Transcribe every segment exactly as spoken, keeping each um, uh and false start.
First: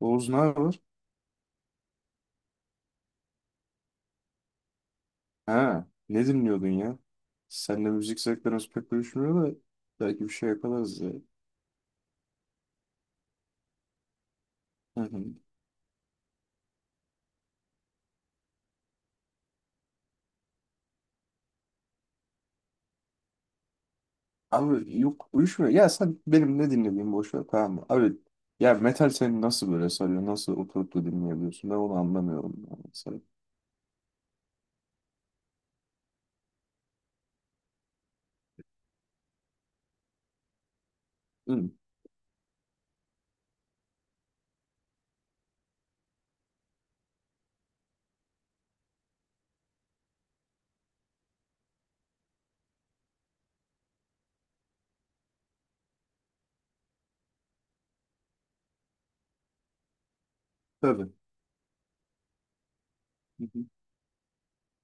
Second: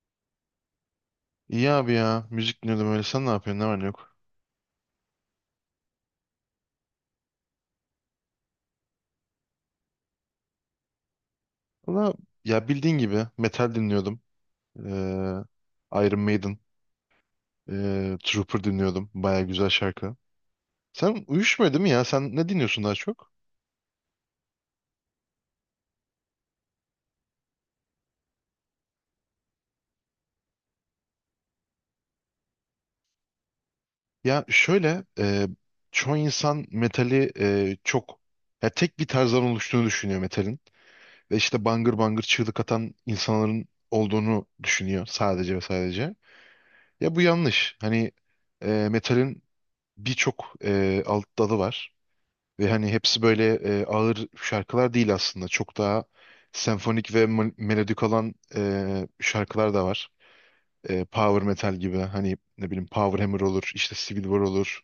Oğuz ne haber? İyi abi ya. Müzik dinliyordum öyle. Sen ne yapıyorsun? Ne var ne yok? Ha, ne dinliyordun ya? Seninle müzik zevklerimiz pek uyuşmuyor da belki bir şey yaparız ya. Valla ya bildiğin gibi metal dinliyordum. Hı hı. Ee, Iron Maiden, ee, Trooper dinliyordum. Baya güzel şarkı. Sen uyuşmuyor değil mi ya? Sen ne dinliyorsun daha çok? Abi yok uyuşmuyor. Ya sen benim ne dinlediğimi boş ver, tamam mı? Abi, ya metal seni nasıl böyle sarıyor? Nasıl oturup da dinleyebiliyorsun? Ben onu anlamıyorum yani, mesela. Ya şöyle ee, çoğu insan metali ee, çok ya tek bir tarzdan oluştuğunu düşünüyor metalin. Ve işte Hı, bangır bangır çığlık atan insanların olduğunu düşünüyor sadece ve sadece. Ya bu yanlış. Hani ee, metalin birçok ee, alt dalı var. Ve hani hepsi böyle e, ağır şarkılar değil aslında. Çok daha senfonik ve mel- melodik olan e, şarkılar da var. E, tabii. Power metal gibi hani ne bileyim Power Hammer Hı hı. olur, işte Civil War olur.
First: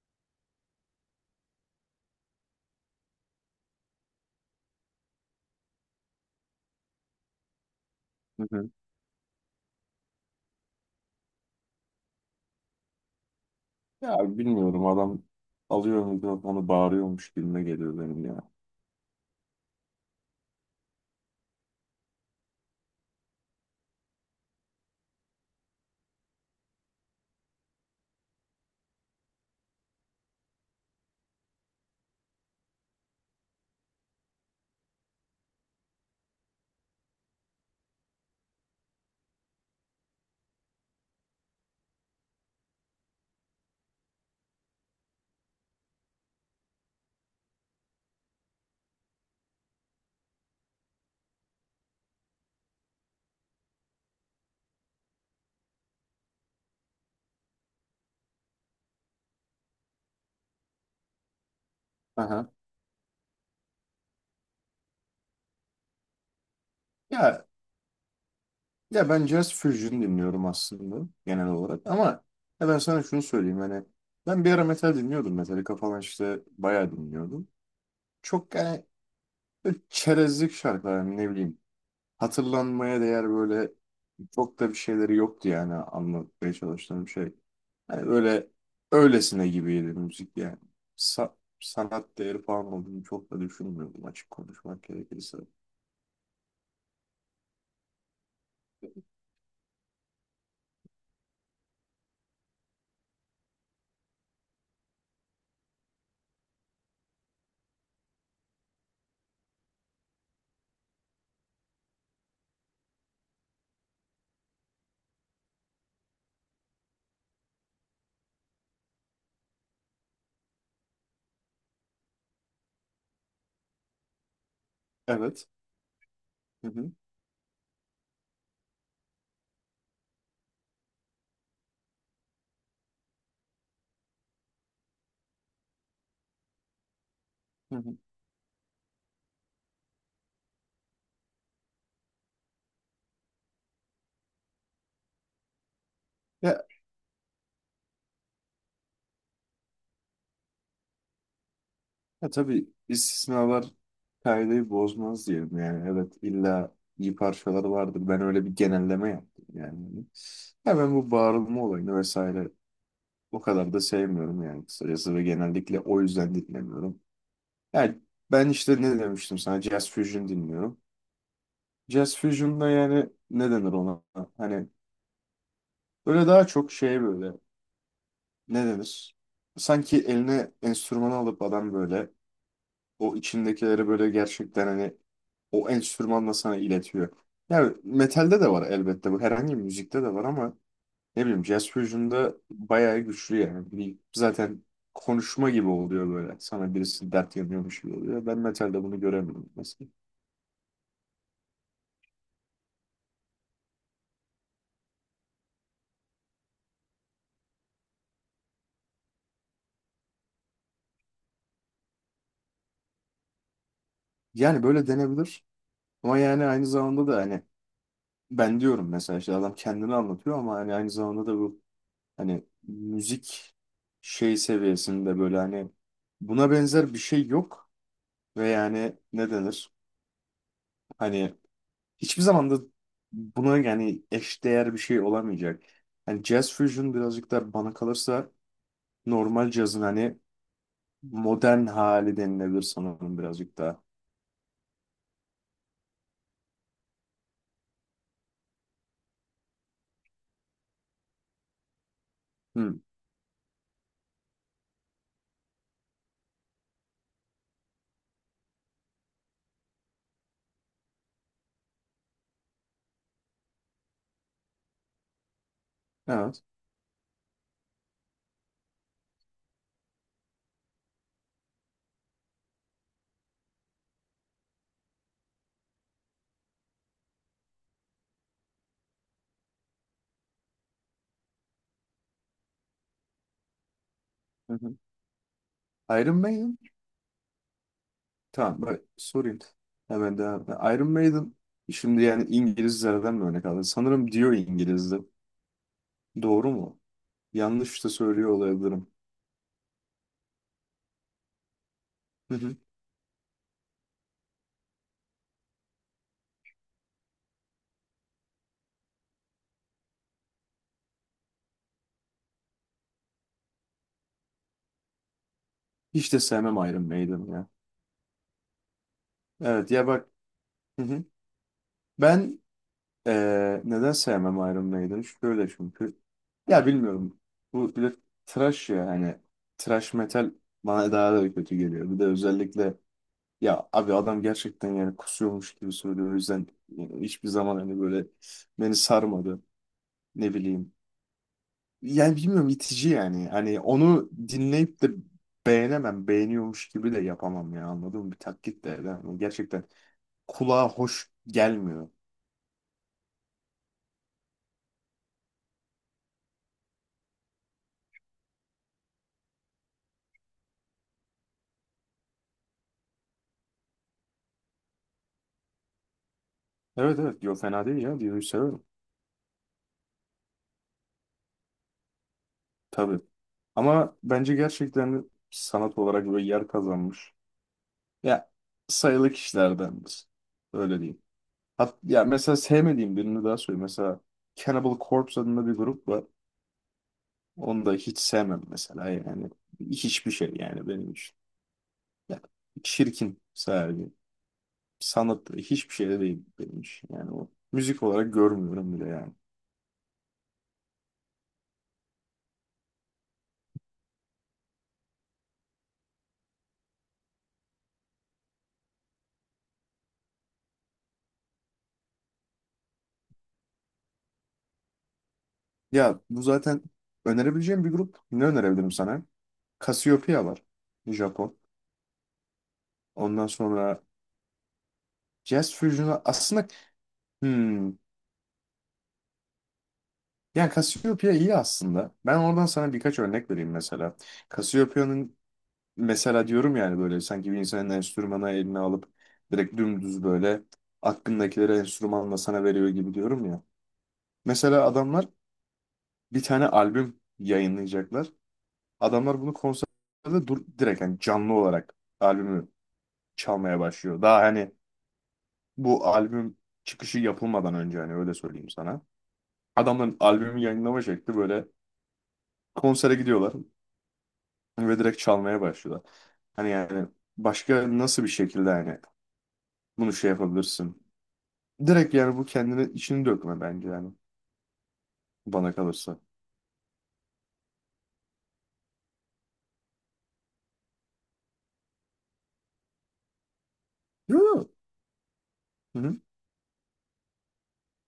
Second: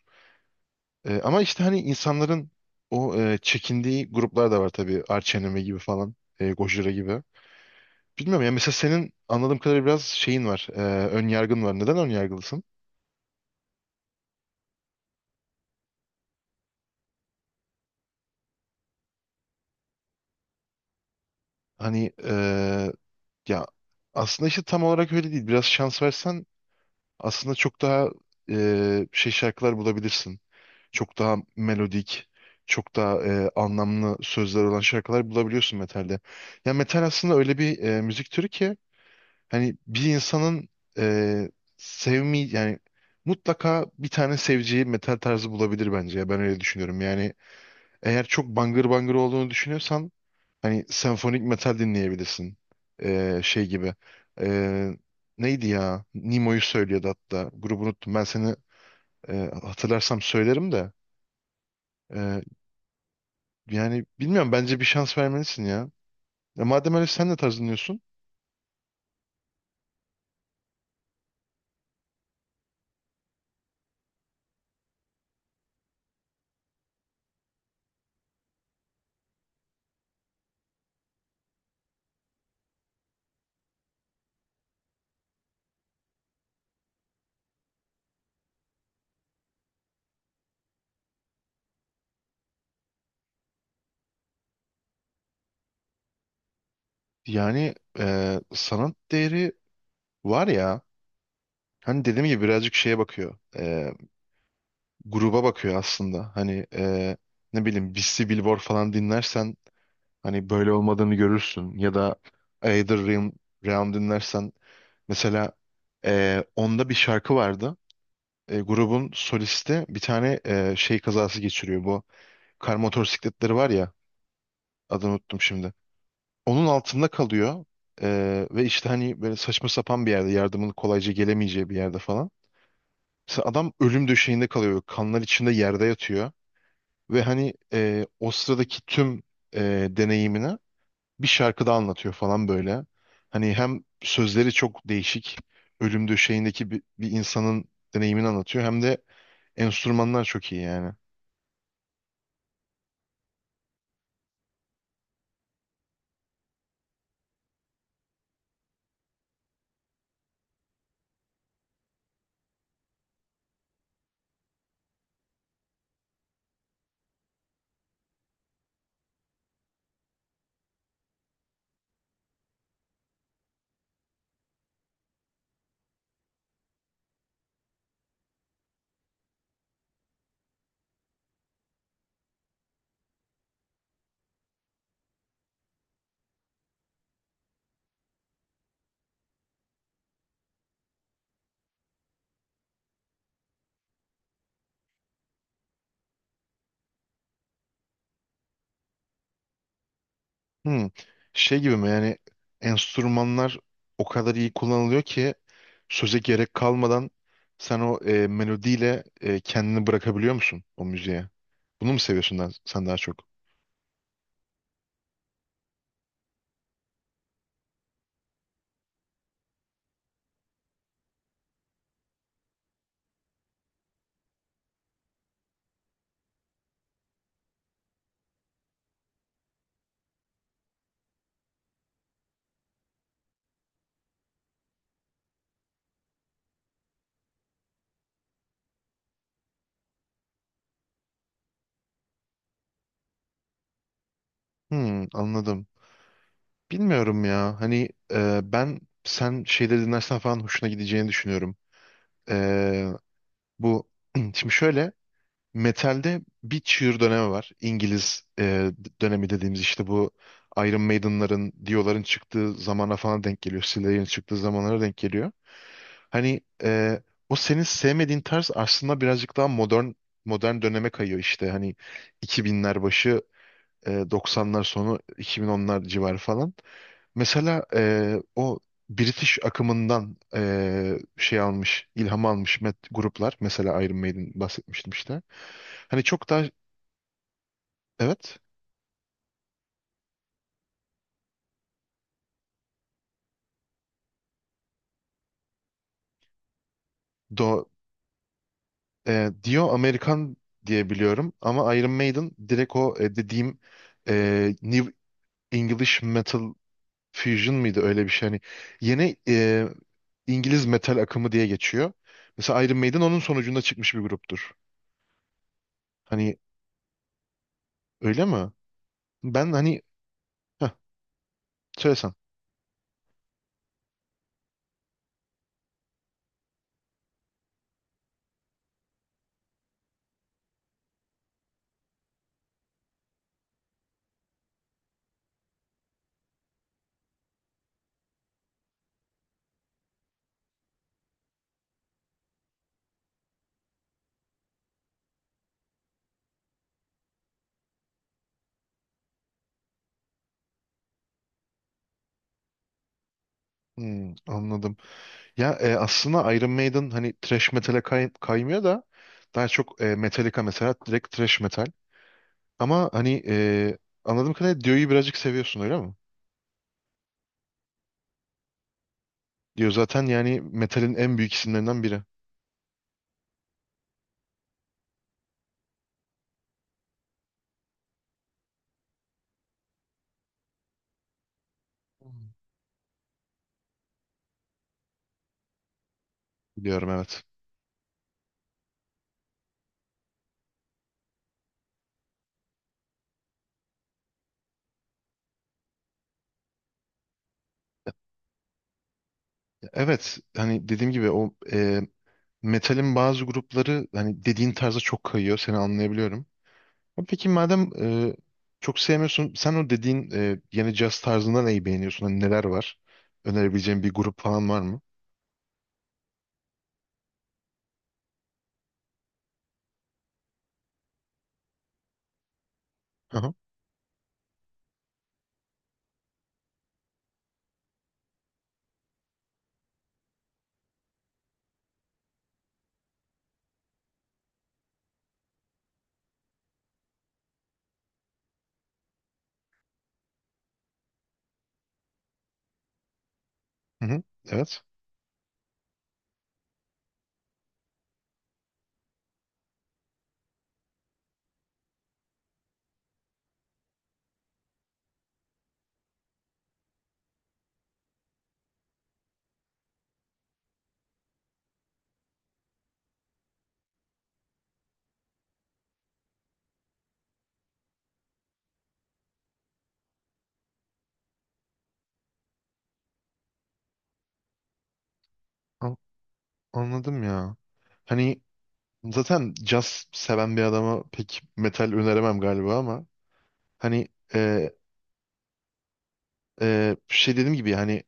E, ama işte hani insanların o e, çekindiği gruplar da var tabii. Arch Enemy gibi falan, e, Gojira gibi. Bilmiyorum Hı ya hı. mesela senin anladığım kadarıyla biraz şeyin var, e, ön yargın var. Neden ön yargılısın? Ya bilmiyorum, adam alıyor mikrofonu bağırıyormuş gibime geliyor benim ya. Hani e, ya aslında işte tam olarak öyle değil. Biraz şans versen aslında çok daha e, şey şarkılar bulabilirsin. Çok daha melodik, çok daha e, anlamlı sözler olan şarkılar bulabiliyorsun metalde. Ya metal aslında öyle bir e, müzik türü ki hani bir insanın e, sevmi yani mutlaka bir tane seveceği metal tarzı bulabilir bence. Ya ben öyle düşünüyorum. Yani eğer çok bangır bangır olduğunu düşünüyorsan hani senfonik metal dinleyebilirsin. Ee, şey gibi. Ee, Neydi ya? Nemo'yu söylüyordu hatta. Grubu unuttum. Ben seni e, hatırlarsam söylerim de. Ee, Aha. Yani bilmiyorum. Bence bir şans vermelisin ya. E, madem öyle sen de Ya tarz dinliyorsun. Ya ben Jazz Fusion dinliyorum aslında genel olarak, ama ya ben sana şunu söyleyeyim hani, ben bir ara metal dinliyordum. Metallica falan işte bayağı dinliyordum. Çok yani, böyle çerezlik şarkılar yani, ne bileyim, hatırlanmaya değer, böyle çok da bir şeyleri yoktu yani, anlatmaya çalıştığım şey. Hani böyle öylesine gibiydi müzik yani. Sa- Sanat değeri falan olduğunu çok da düşünmüyordum, açık konuşmak gerekirse. Yani e, sanat değeri var ya. Hani dediğim gibi birazcık şeye bakıyor. E, gruba bakıyor aslında. Hani e, ne bileyim Beastie Billboard falan dinlersen hani böyle olmadığını görürsün. Ya da Either Realm Round dinlersen mesela e, onda bir şarkı vardı. E, grubun solisti bir tane e, şey kazası geçiriyor. Bu kar motosikletleri var ya, adını unuttum Evet. şimdi. Onun Hı hı. altında kalıyor. E, Ve işte hani böyle saçma sapan bir yerde, yardımın kolayca gelemeyeceği bir yerde falan. Mesela adam ölüm döşeğinde kalıyor. Kanlar içinde yerde yatıyor. Ve hani Hı hı. e, o sıradaki tüm e, deneyimini bir şarkıda anlatıyor falan böyle. Hani hem sözleri çok değişik, ölüm döşeğindeki bir, bir insanın deneyimini anlatıyor, hem de enstrümanlar çok iyi yani. Ya tabii, istisnalar kaideyi bozmaz diyelim yani. Evet, illa iyi parçalar vardır. Ben öyle bir genelleme yaptım yani. Ya ben bu bağırılma olayını vesaire o kadar da sevmiyorum yani, kısacası, ve genellikle o yüzden dinlemiyorum. Yani ben işte ne demiştim sana, Jazz Fusion dinliyorum. Jazz Fusion'da yani, ne denir ona? Hani böyle daha çok şey, böyle, ne denir? Sanki eline enstrümanı alıp adam böyle o içindekileri böyle gerçekten hani o enstrümanla sana iletiyor. Yani metalde de var elbette bu. Herhangi bir müzikte de var ama ne bileyim, Jazz Fusion'da bayağı güçlü yani. Bir- Zaten konuşma gibi oluyor böyle. Sana birisi dert yanıyormuş gibi oluyor. Ben metalde bunu göremiyorum mesela. Hmm. Şey gibi mi yani, enstrümanlar o kadar iyi kullanılıyor ki söze gerek kalmadan sen o e, melodiyle e, kendini bırakabiliyor musun o müziğe? Bunu mu seviyorsun daha- sen daha çok? Yani böyle denebilir. Ama yani aynı zamanda da hani, ben diyorum mesela, işte adam kendini anlatıyor, ama hani aynı zamanda da bu, hani müzik şey seviyesinde, böyle hani, buna benzer bir şey yok. Ve yani ne denir? Hani hiçbir zaman da buna yani eşdeğer bir şey olamayacak. Hani jazz fusion birazcık da bana kalırsa normal cazın hani modern hali denilebilir sanırım, birazcık daha. Hmm, anladım. Bilmiyorum ya. Hani e, ben sen şeyleri dinlersen falan hoşuna gideceğini düşünüyorum. Hı, E, Bu şimdi şöyle, metalde bir çığır dönemi var. İngiliz e, dönemi dediğimiz işte bu Iron Maiden'ların, Dio'ların çıktığı zamana falan denk geliyor. Slayer'in çıktığı zamanlara denk geliyor. Hani evet. e, o senin sevmediğin tarz aslında birazcık daha modern, modern döneme kayıyor işte. Hani iki binler başı, e, doksanlar sonu, iki bin onlar civarı falan. Mesela eee, o British akımından eee, şey almış, ilham almış met gruplar. Mesela Iron Maiden Hı hı. bahsetmiştim işte. Hani Iron çok daha Maiden? evet Tamam bak, sorayım. Hemen devam. Iron Maiden, şimdi yani İngilizlerden mi örnek aldın? Sanırım diyor İngiliz'de. Doğru mu? do, Yanlış da söylüyor olabilirim. eee, Dio Amerikan diye biliyorum ama Iron Maiden Hı hı. direkt o e, dediğim eee, New English Metal Fusion mıydı öyle bir şey. Hani yeni eee, İngiliz metal akımı diye geçiyor. Mesela Iron Maiden onun sonucunda çıkmış bir gruptur. Hiç de Hani sevmem Iron Maiden ya. öyle mi? Ben Evet hani ya, bak. heh, Hı hı. söylesen. Ben Ee, neden sevmem Iron Maiden'ı? Şöyle, çünkü ya bilmiyorum. Bu bir de trash ya, hani trash metal bana daha da kötü geliyor. Bir de özellikle ya abi, adam gerçekten yani kusuyormuş gibi söylüyor. O yüzden yani hiçbir zaman hani böyle beni sarmadı. Ne bileyim. Yani bilmiyorum, itici yani. Hani onu dinleyip de beğenemem. Beğeniyormuş gibi de yapamam ya, anladın mı? Bir taklit de. Yani gerçekten kulağa hoş gelmiyor. Hmm, anladım. Ya e, aslında Iron Maiden hani thrash metal'e kay- kaymıyor da daha çok e, Metallica mesela direkt thrash metal. Ama hani e, anladığım kadarıyla Dio'yu birazcık seviyorsun öyle mi? Evet evet, diyor, fena değil ya. Diyo'yu severim. Dio zaten yani metalin en büyük isimlerinden biri. Tabii. Ama bence gerçekten sanat olarak böyle yer kazanmış. Ya, sayılı kişilerdendir. Öyle diyeyim. Hat ya, mesela Hmm. sevmediğim birini daha söyleyeyim. Mesela Cannibal Corpse adında bir grup var. Biliyorum, evet. Onu da hiç sevmem mesela yani. Hiçbir şey yani benim için. Ya, çirkin sadece. Sanat hiçbir şey de değil benim için. Yani o müzik olarak görmüyorum bile yani. Evet, hani dediğim gibi o e, metalin bazı grupları hani dediğin tarza çok kayıyor, seni anlayabiliyorum. Ama peki madem e, çok sevmiyorsun sen o dediğin e, yeni caz tarzında neyi beğeniyorsun? Hani neler var? Önerebileceğin bir grup falan var mı? Ya bu zaten önerebileceğim bir grup. Ne önerebilirim sana? Cassiopeia var. Japon. Ondan sonra Jazz Fusion'u aslında, hmm, yani Cassiopeia iyi aslında. Ben oradan sana birkaç örnek vereyim mesela. Cassiopeia'nın mesela, diyorum yani böyle sanki bir insanın enstrümanı eline alıp direkt dümdüz böyle aklındakileri enstrümanla sana veriyor gibi diyorum ya. Hı hı. Evet. Mesela adamlar bir tane albüm yayınlayacaklar. Adamlar bunu konserde dur, direkt yani canlı olarak albümü çalmaya başlıyor. Daha hani bu albüm çıkışı yapılmadan önce, hani öyle söyleyeyim sana. Adamların albümü yayınlama şekli böyle, konsere gidiyorlar ve direkt çalmaya başlıyorlar. Hani yani başka nasıl bir şekilde hani bunu şey yapabilirsin? Direkt yani bu kendini içini dökme bence yani, bana An- kalırsa. anladım ya. Hani zaten caz seven bir adama pek metal öneremem galiba ama hani Yo, yo. e, Hı hı, e, şey dediğim gibi hani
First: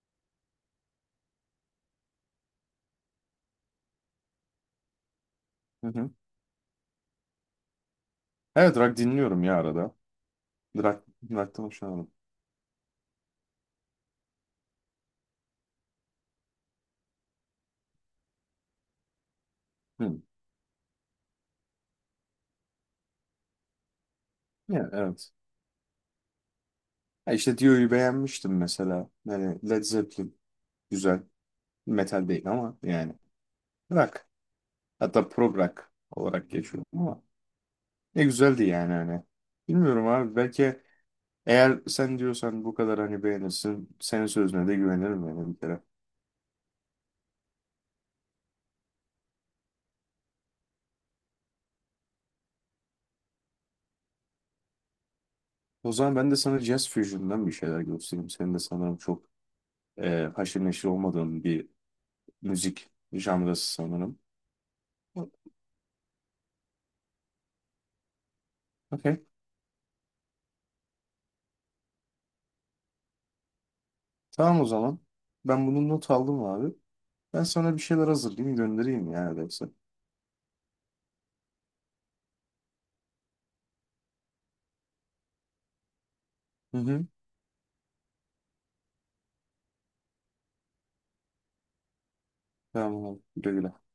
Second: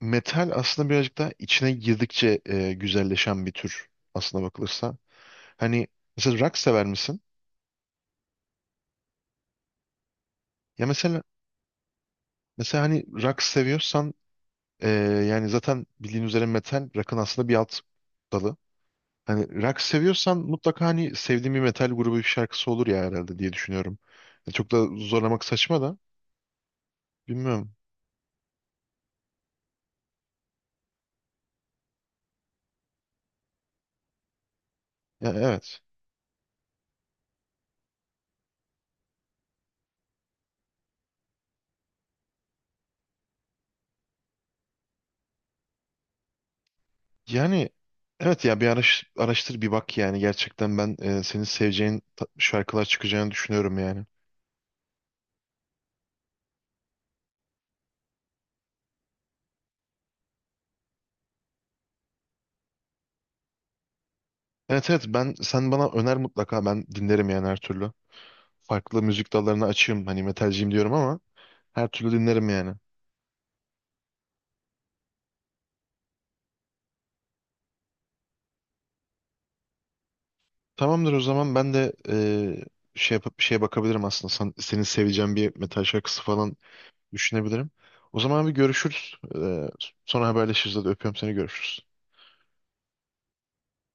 metal aslında birazcık daha içine girdikçe e, güzelleşen bir tür aslına bakılırsa. Hani hı hı. mesela rock sever misin? Evet, rock dinliyorum ya arada. Ya Rock, mesela rock'tan hoşlanırım. mesela hani rock seviyorsan e, yani zaten bildiğin üzere metal rock'ın aslında bir alt dalı. Hani rock Hı. seviyorsan mutlaka hani sevdiğin bir metal grubu bir şarkısı olur ya herhalde diye düşünüyorum. Ya çok da Ya, evet. zorlamak saçma da Ha, işte bilmiyorum. Dio'yu beğenmiştim mesela. Yani Led Zeppelin güzel. Metal değil ama yani rock. Hatta Ya prog evet. rock olarak geçiyor ama. Ne güzeldi yani hani. Bilmiyorum abi, belki eğer sen diyorsan bu kadar hani beğenirsin, senin sözüne de güvenirim yani bir kere. Yani evet ya, bir araş- araştır bir bak yani gerçekten ben e, senin seveceğin ta- şarkılar çıkacağını düşünüyorum yani. O zaman ben de sana Jazz Fusion'dan bir şeyler göstereyim. Senin de sanırım çok e, haşır neşir olmadığın bir müzik janrası sanırım. Evet evet, ben sen bana öner mutlaka, ben dinlerim yani her türlü. Farklı Okey. müzik dallarına açığım, hani metalciyim diyorum ama her türlü dinlerim yani. Tamam o zaman. Ben bunu not aldım abi. Ben sana bir şeyler hazırlayayım, göndereyim ya öyleyse. Tamamdır o zaman, ben de e, şey yapıp bir şeye bakabilirim aslında. Sen, senin seveceğin bir metal şarkısı falan Hı hı. düşünebilirim. O zaman bir görüşürüz. Ee, sonra haberleşiriz. Hadi öpüyorum seni, görüşürüz. Tamam abi. Güle güle.